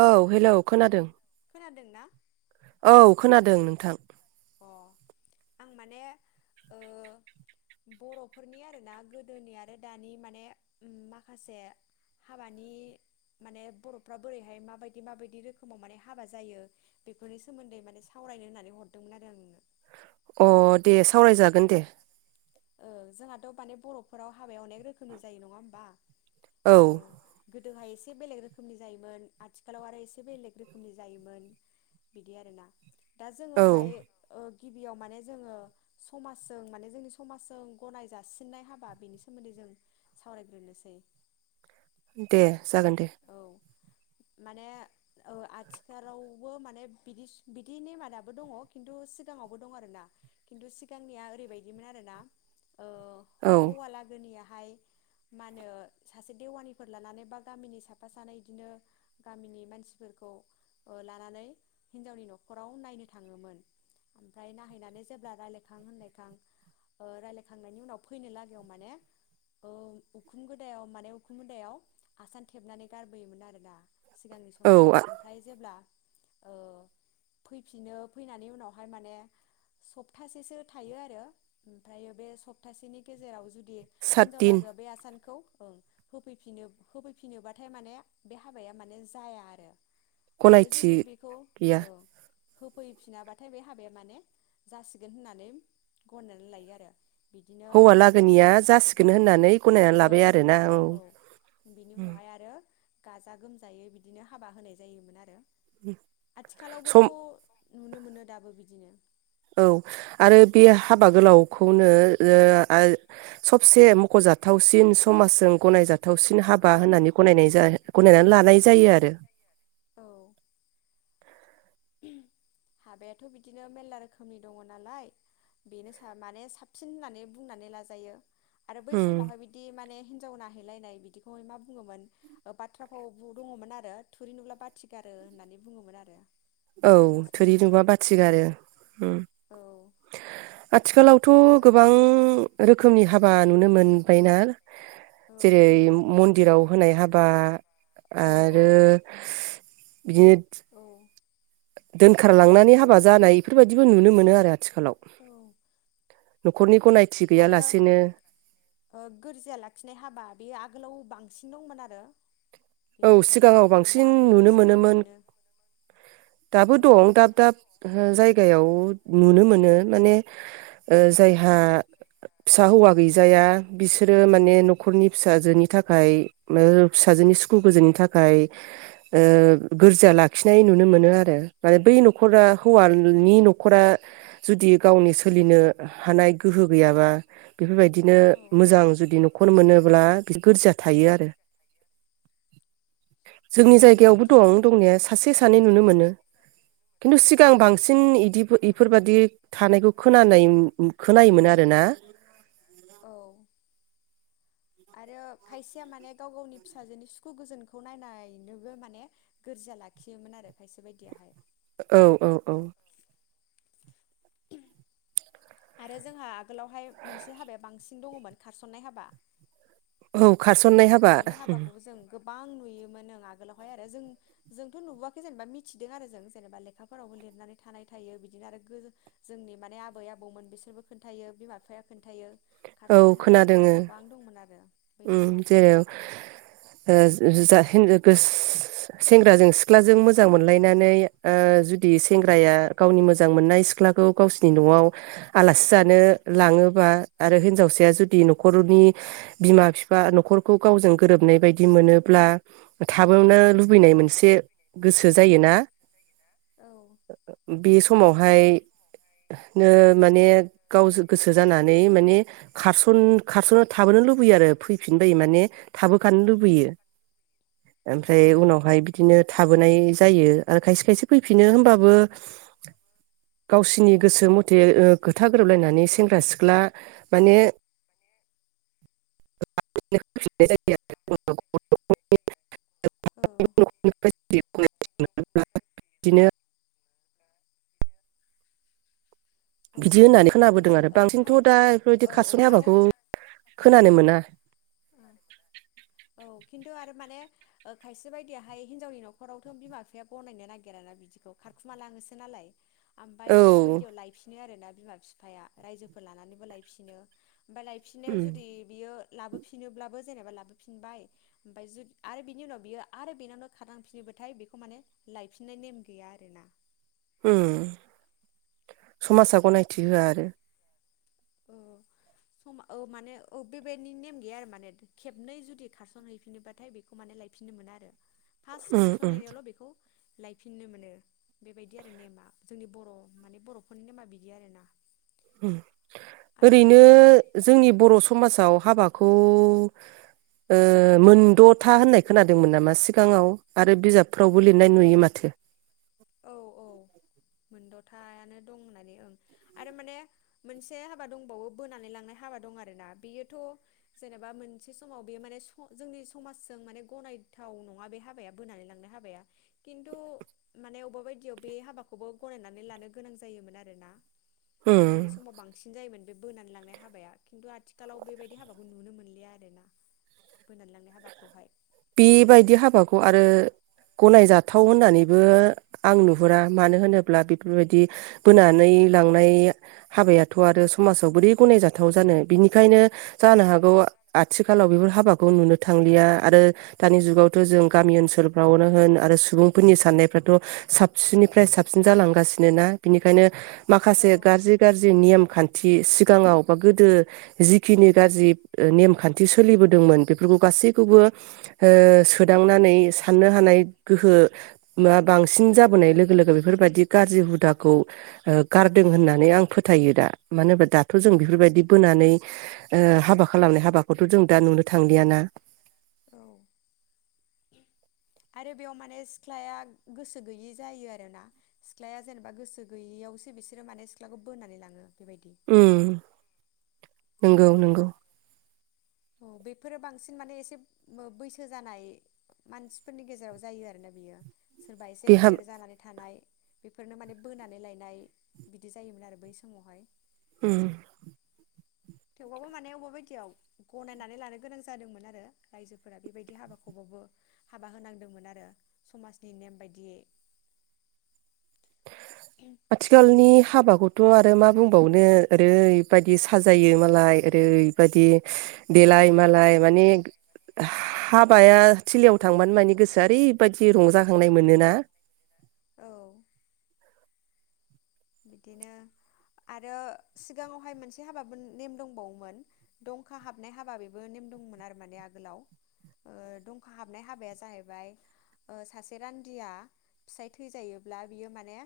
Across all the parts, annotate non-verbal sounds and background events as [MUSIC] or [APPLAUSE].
औ हेलौ खोनादों खोनादोंना औ खोनादों नोंथां अ आं माने बर'फोरनि आरोना गोदोनि आरो दानि माने माखासे हाबानि माने बर'फ्रा बोरैहाय माबायदि माबायदि रोखोमाव माने हाबा जायो बेफोरनि सोमोन्दै माने सावरायनो होननानै हरदों मोन आरो आंङो अ दे सावरायजागोन दे ओ जोंहाथ' माने बर'फोराव हाबाया अनेक रोखोमनि जायो नङा होमबा? औ गोदोहाया एसे बेलेग रोखोमनि जायोमोन आथिखालाव आरो एसे बेलेग रोखोमनि जायोमोन बिदि आरोना दा औ जोङोहाय ओ गिबियाव माने जोङो समाजजों माने जोंनि समाजजों गनाय जासिननाय हाबा बेनि सोमोन्दै जों सावरायग्रोनोसै दे जागोन दे। औ माने आथिखालावबो माने बिदि बिदि नेमादाबो दङ खिन्थु सिगाङावबो दङ आरोना खिन्थु सिगांनिया ओरैबायदिमोन आरो ना। औ हौवालागोनिया मा होन सासे देवानिफोर लानानै बा गामिनि स साफा सानै बिदिनो गामिनि मानसिफोरखौ लानानै हिनजावनि न'खराव नायनो थाङोमोन ओमफ्राय नायहैनानै जेब्ला रायलायखां होनलायखां ओ रायजलायखांनायनि उनाव फैनो लागायाव माने उखुम गोदायाव माने उखुम गोदायाव आसान खेबनानै गारबोयोमोन आरो ना। सिगांनि समाव औ ओमफ्राय जेब्ला ओ फैफिनो फैनानै उनावहाय माने सप्तासेसो थायो आरो ओमफ्राय बे सप्तासेनि गेजेराव जुदि सात दिन हिनजावलागोआ बे आसानखौ ओं होफैफिनो होफै फैफिनोबाथाय माने बे हाबाया माने जाया आरो आरो गनायथि जुदि बेखौ गैया ओ होफैफिनाबाथाय बे हाबाया माने जासिगोन होननानै गननानै लायो आरो। बिदिनो हौवा लागोनिया उनावहाय जासिगोन होननानै गनायनानै औ लाबाय आरोना औ बिनि उनावहाय आरो गाजा गोमजायै बिदिनो हाबा होनाय जायोमोन आरो। सम आथिखालावबोथ नुनो मोनो दाबो बिदिनो। औ आरो बे हाबा गोलावखौनो ओ ए सबसे मख'जाथावसिन समाजजों गनायजाथाव थावसिन हाबा औ होननानै गनायनाय जायो। गनायनानै लानाय जायो आरो औ हाबायाथ बिदिनो मेरला रोखोमनि दङ नालाय बेनो माने साबसिन होननानै बुंनानै लाजायो। आरो बै उम समावहाय बिदि माने हिनजाव नायहैलायनाय बिदिखौहाय मा बुङोमोन बाथ्राफ्राव दङमोन आरो थुरि नुब्ला बाथि गारो होननानै बुङोमोन आरो औ बै थोरि समावहाय नुबा बाथिगारो उम। औ थ ओमफ्राय गोबां रोखोमनि हाब हा नुनो मोनबायना औ जेरै मन्दिराव होनाय हाबा औ औ आरो बिदिनो थ दोनखार लांनानै हाबा जानाय बेफोरबायदिबो नुनो मोनो आरो। आथिखालाव औ न'खरनि गनायथि आरो गैयालासेनो ओ गोरजिया लाखिनाय हाबा बे आगोलाव बां सिन दंमोन आरो बे औ ओमफ्राय सिगाङाव बांसिन दाबो नुनो एसे मोनोमोन मोनो दाबो औ दं दाब दाब ओ जाय गायाव नुनो मोनो माने ओ जायहा फिसा हौवा गैजाया बिसोरो माने न'खरनि फिसाजोनि थाखाय ओ फिसाजोनि सुखु गोजोननि थाखाय ओ गोरजिया लाखिनाय नुनो मोनो आरो माने बै न'खरा हौवानि न'खरा जुदि गावनि सोलिनो हानाय गोहो गैयाबा बेफोरबायदिनो औ मोजां जुदि नख [UNINTELLIGIBLE] मोनोब्ला बि गोरजिया थायो आरो जोंनि उम जायगायावबो दं बिदिनो दंनाया उम सासे सानै नुनो मोनो खिन्थु सिगां बांसिन इदि इफोरबादि थानायखौ खोनानाय खोनायोमोन आरो ना औ आरो खायसेया माने गाव गावनि फिसाजोनि सुखु गोजोनखौ नायनायनोबो माने गोरजिया लाखियोमोन आरो खायसे बायदियाहाय। औ औ औ आरो जोंहा आगोलावहाय मोनसे हाबाया बांसिन दङमोन खारसननाय हाबा औ खारसननाय हाबा बां नुयोमोननो आगोलावहाय आरो जों जोंथ' नुबोआखै जेनेबा मिथिदों आरो जों जेनेबा लेखाफोरावबो लिरनानै थानाय थायो बिदिनो आरो गो जोंनि माने आबै आबौमोन बिसोरबो खोन्थायो बिमा बिफाया खोन्थायो औ खारस'नाय हाबाफोरा खोनादोङो गोबां दंमोन आरो बै उम समाव [UNINTELLIGIBLE] ओ [UNINTELLIGIBLE] सेंग्राजों सिख्लाजों मोजां मोनलायनानै ओ जुद दि उम सेंग्राया गावनि मोजां मोजां मोननाय सिख्लाखौ गावसिनि न'आव आलासि जानो लाङोबा आरो हिनजावसाया जुदि न'खरनि बिमा बिफा न'खरखौ गावजों गोरोबनाय बायदि मोनोब्ला थाबोवनो लुबैनाय मोनसे गोसो जायोना न'आव औ ओ ओ बे समाव हाय नो माने गाव गोसो जानानै माने खारसन खारसन थाबोनो फैयो आरो फैफिन्नो बायो माने थाबोखानो लुबैयो औ ओमफ्राय उनावहाय बिदिनो था बोनाय जायो आरो खायसे खायसे फैफिनो होमबाबो गावसिनि गोसो मथे ओ खोथा गोरोबलायनानै सेंग्रा सिख्ला माने [UNINTELLIGIBLE] [UNINTELLIGIBLE] औ [UNINTELLIGIBLE] बिदिनो औ बिदि होननानै खिन्थु खोनाबोदों आरो ओ बांसिनथ' खाय दा बेफोरबायदि औ खारस'नाय आरो हाबाखौ खोनानो मोना औ खिन्थु आरो माने ओ खायसे बायदियाहाय हिनजावनि न'खरावथ' बिमा बिफाया गनायनो नागिराना बिदिखौ खारखुमालाङोसो नालाय ओमफाय अबेबेबा औ बायदियाव लायफिनो आरोना बिमा बिफाया रायजोफोर लानानैबो लायफिनो ओमफाय लायफिननायाव उम जुदि बियो लाबो फिनोब्लाबो जेनेबा लाबोफिनबाय ओमफाय जु आरो बिनि उनाव बियो आरो बेनावनो खारांफिनोबोथाय बेखौ माने लायफिननाय नेम गैया आरोना। उम समाजा गनायथि होआ आरो औ सम औ माने औ बेबायदि नेम गैया आरो माने खेबनै जुदि खारसन हैैफिनोबाथाय बेखौ माने लायफिननो मोना आरो फास उम खारसन उम हैनाय आवल' बेखौ लायफिननो मोनो बेबायदि आरो नेमा जोंनि बर' माने बर'फोरनि नेमा बिदि आरोना उम आरो ओरैनो जोंनि बर' स समाजाव हाबाखौ ओ मोनद'था होननाय खोनादोंमोन नामा सिगाङाव आरो बिजाबफ्रावबो लिरनाय नुयो माथो थायानो दं होननानै ओं आरो माने मोनसे हाबा दंबावो बोनानै लांनाय हाबा दं आरोना बेयोथ' जेनेबा मोनसे समाव बेयो माने जोंनि समाजजों माने गनायथाव नङा बे हाबाया बोनानै लांनाय हाबाया खिन्थु माने अबेबा बायदियाव बे हाबाखौबो गनायनानै लानो गोनां जायोमोन आरोना। उम आगोलनि समाव बांसिन जायोमोन बे बोनानै लांनाय हाबाया खिन्थु आथिखालाव बेबायदि हाबाखौ नुनो मोनलिया आरोना बोनानै लांनाय हाबाखौहाय। बिबायदि हाबाखौ आरो गनायजाथाव होननानैबो आं नुहुरा मानो होनोब्ला बेफोरबायदि बोनानै लांनाय हाबायाथ' आरो समाजाव बोरै गनायजाथाव जानो बिनिखायनो जानो हागौ आथिखालाव बेफोर हाबाखौ नुनो थांलिया आरो दानि जुगावथ' जों गामि ओनसोलफ्रावनो होन आरो सुबुंफोरनि साननायफ्राथ' साबसिननिफ्राय साबसिन जालांगासिनो ना बिनिखायनो माखासे औ गाज्रि गाज्रि नेयम खान्थि सिगाङाव बा गोदो जिखिनि गाज्रि ओ नेमखान्थि सोलिबोदोंमोन बेफोरखौ गासैखौबो हो सोदांनानै साननो हानाय गोहो मा बांसिन जाबोनाय लो लोगो लोगो बेफोरबायदि गाज्रि हुदाखौ ओ गारदों होननानै आं फोथायो दा मानो होनोबा दाथ' जों उम बेफोरबायदि बोनानै ओ हाबा खालामनाय हाबाखौथ' जों दा नुनो थांलिया ना औ आरो बेयाव माने सिख्लाया गोसो गैयि जायो आरोना सिख्लाया जेनेबा गोसो गैयिआवसो बिसोरो माने सिख्लाखौ बोनानै लाङो। बेबायदि उम नोंगौ नोंगौ औ बेफोरो बांसिन माने एसे बैसो जानाय मानसिफोरनि गेजेराव जायो आरोना बियो सोरबा बे एसे हाब गेदेर जानानै थानाय बेफोरनो माने बोनानै लायनाय बिदि जायोमोन आरो बै समावहाय। उम थेवबाबबो माने अबेबा बायदियाव गनायनानै लानो गोनां जादोंमोन आरो रायजोफोरा बेबायदि हाबाखौबाबो हाबा होनांदोंमोन आरो समाजनि नेम बायदियै आथिखालनि हाबाखौथ' आरो मा बुंबावनो ओरैबायदि साजायो मालाय ओरैबायदि देलाय मालाय माने हाबाया थिलियाव थांबानो माने गोसोआ ओरैबायदि रंजाखांनाय मोनोना औ बिदिनो आरो सिगाङावहाय मोनसे हाबाबो नेम दंबावोमोन दंखा हाबनाय हाबा बेबो नेम दंमोन आरो माने आगोलाव ओ दंखा हाबनाय हाबाया जाहैबाय ओ सासे रान्दिया फिसाय थैजायोब्ला बियो माने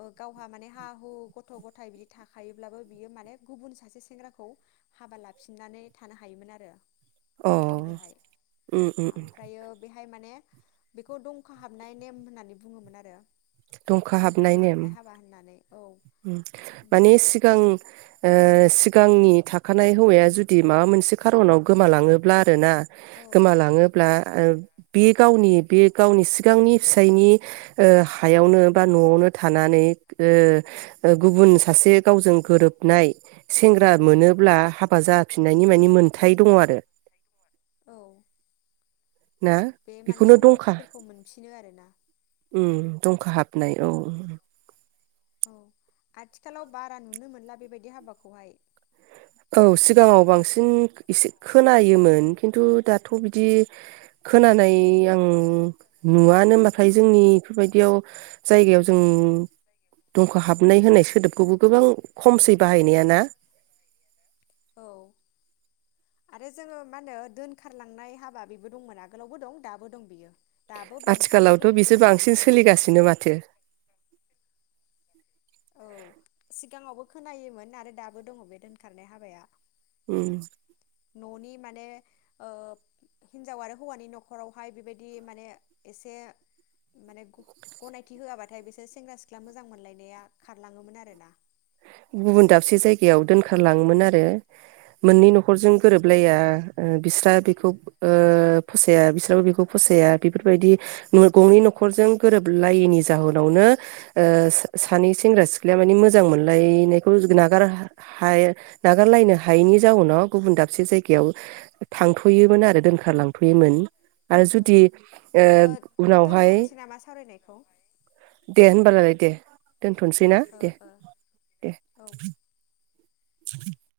ओ गाव हा माने हा हु गथ' गथाय बिदि थाखायोब्लाबो बियो माने गुबुन सासे सेंग्राखौ हाबा लाफिननानै थानो हायोमोन आरो। अ गोदोहाय उम उम उम आमफ्रायो बेहाय माने बेखौ दंखा हाबनाय नेम होननानै बुङोमोन आरो दंखा हाबनाय नेम। हाबा होननानै औ उम माने सिगां ओ सिगांनि थाखानाय हौवा मा जुदि माबा मोनसे खारनाव गोमालाङो ब्ला आरोना गोमालाङोब्ला ओ बे गावनि बे गावनि सिगांनि फिसायनि ओ हायावनो बा न'आवनो थानानै ओ गुबुन सासे गावजों गोरोबनाय सेंग्रा मोनोब्ला हाबा जाफिननायनि माने मोनथाय दङ आरो औ ना बे माने बेखौनो दंखा सम्फथिफोखौ मोनफिनो आरोना खाहाबनाय औ औ आथिखालाव बारा नुनो मोनला बेबायदि हाबाखौहाय औ सिगाङाव बांसिन एसे खोनायोमोन खिन्थु दाथ' बिदि खोनानाय आं नुवानोनामाथाय जोंनि बेफोरबायदियाव जायगायाव जों दंख' हाबनाय होनाय सोदोबखौबो गोबां खमसै बाहायनाया ना औ आरो जोङो मा होनो दोनखारलांनाय हाबा बेबो दंमोन आगोलावबो दं दाबो दं बियो दाबो बांसिनसो दं आथिखालावथ' बे बिसोर दोनखारनाय बांसिन हाबायाथ' सोलिगासिनो माथो औ सिगाङावबो खोनायोमोन आरो दाबो दङ बे दोनखारनाय हाबाया उम न'नि माने ओ हिन्जाव आरो हौवानि न'खरावहाय बेबायदि माने एसे माने गनायथि होआबाथाय बिसोर सेंग्रा सिख्ला मोजां मोनलायनाया खारलाङोमोन आरोना गुबुन दाबसे जायगायाव दोनखारलाङोमोन आरो मोननै न'ख खरजों औ गोरोबलाया‌ ओ बिस्रा बेखौ ओ फसाया बिस्राबो बेखौ फसाया बेफोरबायदि गंनि न'खरजों गोरोबलायैनि जाहोनावनो ओ सानै सेंग्रा सिख्लाया मानि मोजां मोन लायनायखौ जुदि नागार हा नागारलायनो हायैनि जाउनाव गुबुन दाबसे जायगायाव थांथ'योमोन आरो दोनखारलांथ'योमोन आरो जुदि ओ उनावहाय दोनथ'नोसै नामा सावरायनायखौ दे [UNINTELLIGIBLE] दोनथ'नसै ना ओ दे ओ दे औ [UNINTELLIGIBLE]